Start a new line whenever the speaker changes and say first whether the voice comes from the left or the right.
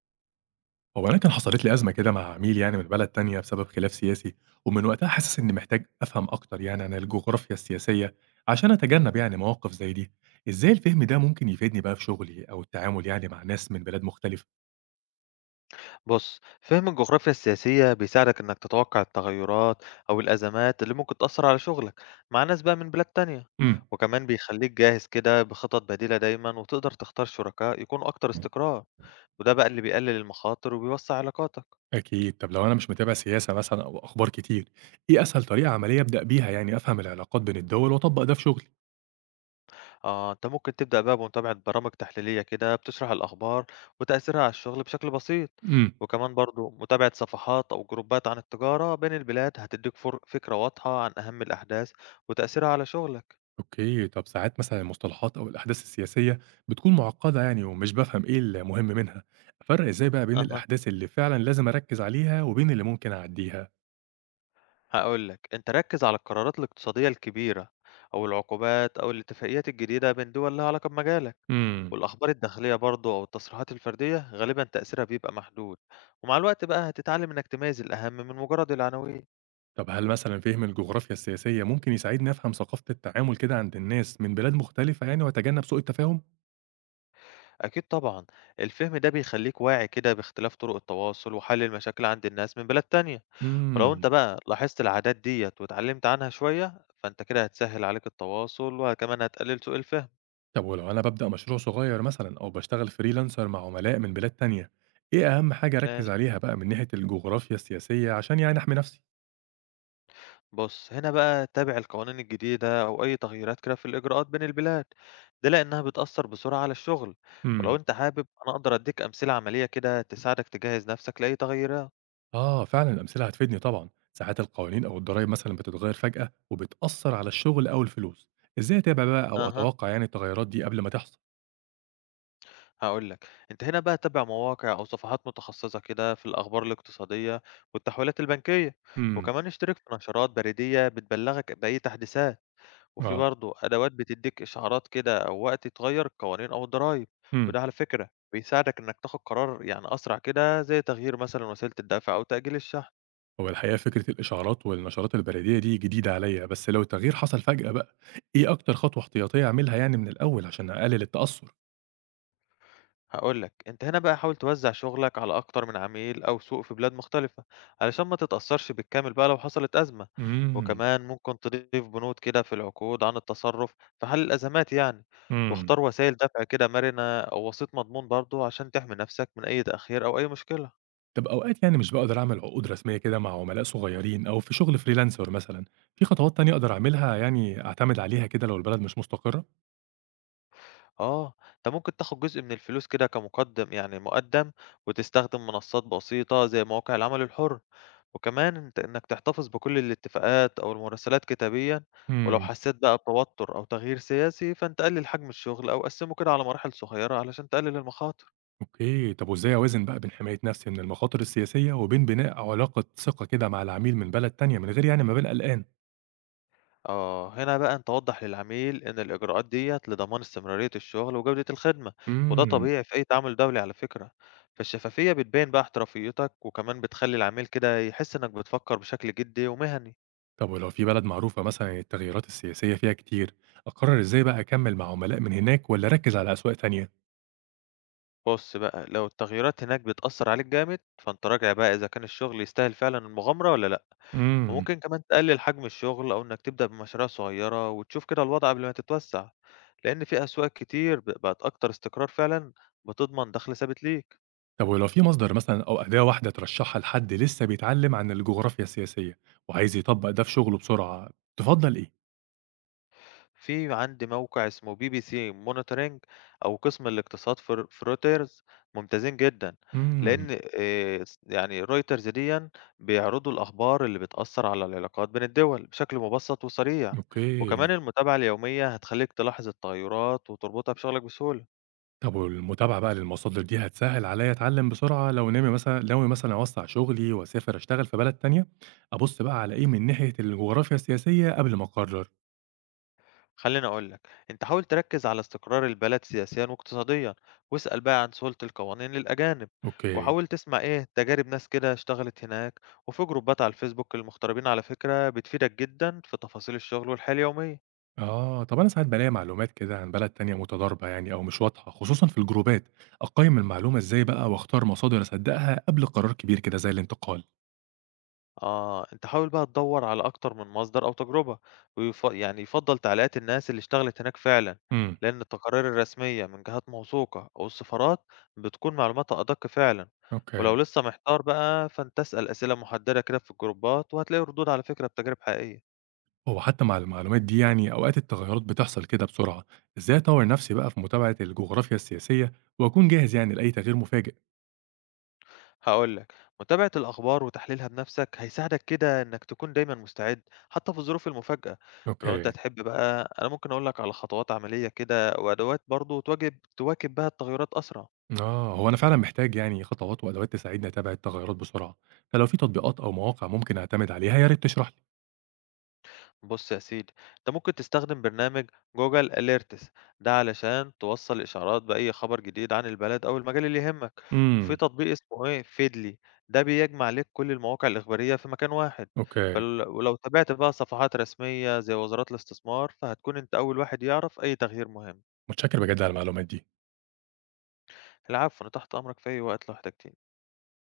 right: هو أنا كان حصلت لي أزمة كده مع عميل يعني من بلد تانية بسبب خلاف سياسي، ومن وقتها حاسس إني محتاج أفهم أكتر يعني عن الجغرافيا السياسية عشان أتجنب يعني مواقف زي دي، إزاي الفهم ده ممكن يفيدني بقى في شغلي أو التعامل يعني مع ناس من بلاد مختلفة؟
left: بُص، فهم الجغرافيا السياسية بيساعدك إنك تتوقع التغيرات أو الأزمات اللي ممكن تأثر على شغلك مع ناس بقى من بلاد تانية،
right: امم.
left: وكمان بيخليك جاهز كده بخطط بديلة دايمًا وتقدر تختار شركاء يكونوا أكتر استقرار، وده بقى اللي بيقلل المخاطر وبيوسع علاقاتك.
right: أكيد، طب لو أنا مش متابع سياسة مثلا أو أخبار كتير، إيه أسهل طريقة عملية أبدأ بيها يعني أفهم العلاقات بين الدول وأطبق ده في شغلي؟
left: آه، أنت ممكن تبدأ بقى بمتابعة برامج تحليلية كده بتشرح الأخبار وتأثيرها على الشغل بشكل بسيط،
right: امم.
left: وكمان برضه متابعة صفحات أو جروبات عن التجارة بين البلاد هتديك فكرة واضحة عن أهم الأحداث وتأثيرها على شغلك.
right: أوكي، طَب ساعات مثلًا المصطلحات أو الأحداث السياسية بتكون مُعقّدة يعني ومش بافهم إيه المهم منها، أفرّق إزاي بقى بين
left: أها.
right: الأحداث اللي فعلًا لازم أركّز عليها وبين اللي ممكن أعدّيها؟
left: هاقول لك، أنت ركّز على القرارات الاقتصادية الكبيرة أو العقوبات أو الاتفاقيات الجديدة بين دول لها علاقة بمجالك، إمم.
right: إمم.
left: والأخبار الداخلية برضه أو التصريحات الفردية غالبًا تأثيرها بيبقى محدود، ومع الوقت بقى هتتعلم إنك تميّز الأهم من مجرد العناوين.
right: طَب هل مثلًا فهم الجغرافيا السياسية ممكن يساعدني أفهم ثقافة التعامل كده عند الناس من بلاد مختلفة يعني وأتجنّب سوء التفاهم؟
left: أكيد طبعًا، الفهم ده بيخلّيك واعي كده باختلاف طرق التواصل وحل المشاكل عند الناس من بلاد تانية، ولو أنت
right: إمم.
left: بقى لاحظت العادات ديّة واتعلمت عنها شوية، فأنت كده هتسهّل عليك التواصل وكمان هتقلل سوء الفهم.
right: طَب ولو أنا بابدأ مشروع صغير مثلًا أو باشتغل freelancer مع عملاء من بلاد تانية، إيه أهم حاجة أركّز
left: ماشي.
right: عليها بقى من ناحية الجغرافيا السياسية عشان يعني أحمي نَفْسي؟
left: بُص، هنا بقى تابع القوانين الجديدة أو أي تغييرات كده في الإجراءات بين البلاد، ده لأنها بتأثر بسرعة على الشغل، ولو
right: إمم.
left: أنت حابب أنا أقدر أديك أمثلة عملية كده تساعدك تجهز نفسك لأي تغيرات.
right: آه فعلًا الأمثلة هتفيدني طبعًا، ساعات القوانين أو الضرايب مثلًا بتتغير فجأة وبتأثّر على الشغل أو الفلوس، إزاي أتابع بقى أو
left: أها،
right: أتوقع يعني التغيرات دي قبل ما تحصل؟
left: هاقول لك، أنت هنا بقى تابع مواقع أو صفحات متخصصة كده في الأخبار الاقتصادية والتحويلات البنكية،
right: إمم.
left: وكمان اشترك في نشرات بريدية بتبلغك بأي تحديثات. وفي
right: آه.
left: برضه أدوات بتديك إشعارات كده أو وقت تغير القوانين أو الضرايب،
right: إمم.
left: وده على فكرة بيساعدك إنك تاخد قرار يعني أسرع كده زي تغيير مثلا وسيلة الدفع أو تأجيل الشحن.
right: هو الحقيقة فكرة الإشعارات والنشرات البريدية دي جديدة عليَّ، بس لو التغيير حصل فجأة بقى، إيه أكتر خطوة احتياطية أعملها يعني من الأول عشان أقلل التأثّر؟
left: هقولك أنت هنا بقى حاول توزع شغلك على أكتر من عميل أو سوق في بلاد مختلفة علشان ما تتأثرش بالكامل بقى لو حصلت أزمة،
right: إمم.
left: وكمان ممكن تضيف بنود كده في العقود عن التصرف في حل الأزمات يعني،
right: إمم.
left: واختار وسائل دفع كده مرنة أو وسيط مضمون برضه عشان تحمي نفسك من أي تأخير أو أي مشكلة.
right: طب أوقات يعني مش باقدر أعمل عقود رسمية كده مع عملاء صغيرين أو في شغل freelancer مثلًا، في خطوات تانية أقدر أعملها يعني أعتمد عليها كده لو البلد مش مستقرة؟
left: آه، أنت ممكن تاخد جزء من الفلوس كده كمقدم يعني مقدم، وتستخدم منصات بسيطة زي مواقع العمل الحر، وكمان أنت إنك تحتفظ بكل الاتفاقات أو المراسلات كتابيًا، ولو
right: إمم.
left: حسيت بقى بتوتر أو تغيير سياسي فأنت قلل حجم الشغل أو قسمه كده على مراحل صغيرة علشان تقلل المخاطر.
right: أوكي، طب وإزاي أوازن بقى بين حماية نفسي من المخاطر السياسية وبين بناء علاقة ثقة كده مع العميل من بلد تانية من غير يعني ما أبان قلقان؟
left: آه، هنا بقى أنت وضح للعميل إن الإجراءات ديت لضمان استمرارية الشغل وجودة الخدمة، وده
right: إمم.
left: طبيعي في أي تعامل دولي على فكرة، فالشفافية بتبين بقى احترافيتك وكمان بتخلي العميل كده يحس إنك بتفكر بشكل جدي ومهني.
right: طب ولو في بلد معروفة مثلًا التغيرات السياسية فيها كتير، أقرر إزاي بقى أكمل مع عملاء من هناك والّا أركز على أسواق تانية؟
left: بص بقى، لو التغييرات هناك بتأثر عليك جامد فأنت راجع بقى إذا كان الشغل يستاهل فعلا المغامرة ولا لأ،
right: إمم.
left: وممكن كمان تقلل حجم الشغل أو إنك تبدأ بمشاريع صغيرة وتشوف كده الوضع قبل ما تتوسع، لأن في أسواق كتير بقت أكتر استقرار فعلا بتضمن دخل ثابت ليك.
right: طب ولو في مصدر مثلًا أو أداة واحدة ترشحها لحد لسه بيتعلم عن الجغرافيا السياسية وعايز يطبق ده في شغله بسرعة، تفضل إيه؟
left: في عندي موقع اسمه بي بي سي monitoring أو قسم الاقتصاد في ر في رويترز ممتازين جدًا،
right: إمم.
left: لإن س يعني رويترز ديًا بيعرضوا الأخبار اللي بتأثّر على العلاقات بين الدول بشكل مبسّط وسريع،
right: أوكي.
left: وكمان المتابعة اليومية هتخلّيك تلاحظ التغيّرات وتربطها بشغلك بسهولة.
right: طب والمتابعة بقى للمصادر دي هتسهل عليا أتعلم بسرعة لو ناوي مثلًا أوسّع شغلي وأسافر أشتغل في بلد تانية، أبُص بقى على إيه من ناحية الجغرافيا السياسية قبل ما أقرر.
left: خليني أقول لك، أنت حاول تركز على استقرار البلد سياسيا واقتصاديا، واسأل بقى عن سهولة القوانين للأجانب،
right: أوكي.
left: وحاول تسمع إيه تجارب ناس كده اشتغلت هناك، وفي جروبات على الفيسبوك للمغتربين على فكرة بتفيدك جدا في تفاصيل الشغل والحياة اليومية.
right: آه، طب أنا ساعات بالاقي معلومات كده عن بلد تانية متضاربة يعني أو مش واضحة، خصوصًا في الجروبات، أقيّم المعلومة إزاي بقى وأختار مصادر أصدقها قبل قرار كبير كده زي الانتقال؟
left: آه، أنت حاول بقى تدوّر على أكتر من مصدر أو تجربة، يعني يُفضّل تعليقات الناس اللي اشتغلت هناك فعلًا،
right: إمم.
left: لأن التقارير الرسمية من جهات موثوقة أو السفارات بتكون معلوماتها أدق فعلًا،
right: أوكي.
left: ولو لسه محتار بقى فأنت اسأل أسئلة محددة كده في الجروبات، وهتلاقي ردود على فكرة بتجارب حقيقية.
right: هو حتى مع المعلومات دي يعني أوقات التغيرات بتحصل كده بسرعة، إزاي أطوّر نفسي بقى في متابعة الجغرافيا السياسية وأكون جاهز يعني لأي تغيير مفاجئ؟
left: هاقول لك، متابعة الأخبار وتحليلها بنفسك هيساعدك كده إنك تكون دايمًا مستعد حتى في الظروف المفاجئة، ولو أنت
right: أوكي.
left: تحب بقى أنا ممكن أقول لك على خطوات عملية كده وأدوات برضه تواكب بها التغيرات أسرع.
right: آه، هو أنا فعلًا محتاج يعني خطوات وأدوات تساعدني أتابع التغيرات بسرعة، فلو في تطبيقات أو مواقع ممكن أعتمد عليها يا ريت تشرح لي.
left: بص يا سيدي، انت ممكن تستخدم برنامج جوجل اليرتس ده علشان توصل اشعارات باي خبر جديد عن البلد او المجال اللي يهمك، وفي
right: إمم.
left: تطبيق اسمه ايه فيدلي ده بيجمع لك كل المواقع الاخباريه في مكان واحد،
right: أوكي،
left: ولو تابعت بقى صفحات رسميه زي وزارات الاستثمار فهتكون انت اول واحد يعرف اي تغيير مهم.
right: متشكر بجد على المعلومات دي.
left: العفو، انا تحت امرك في اي وقت لو احتجتني.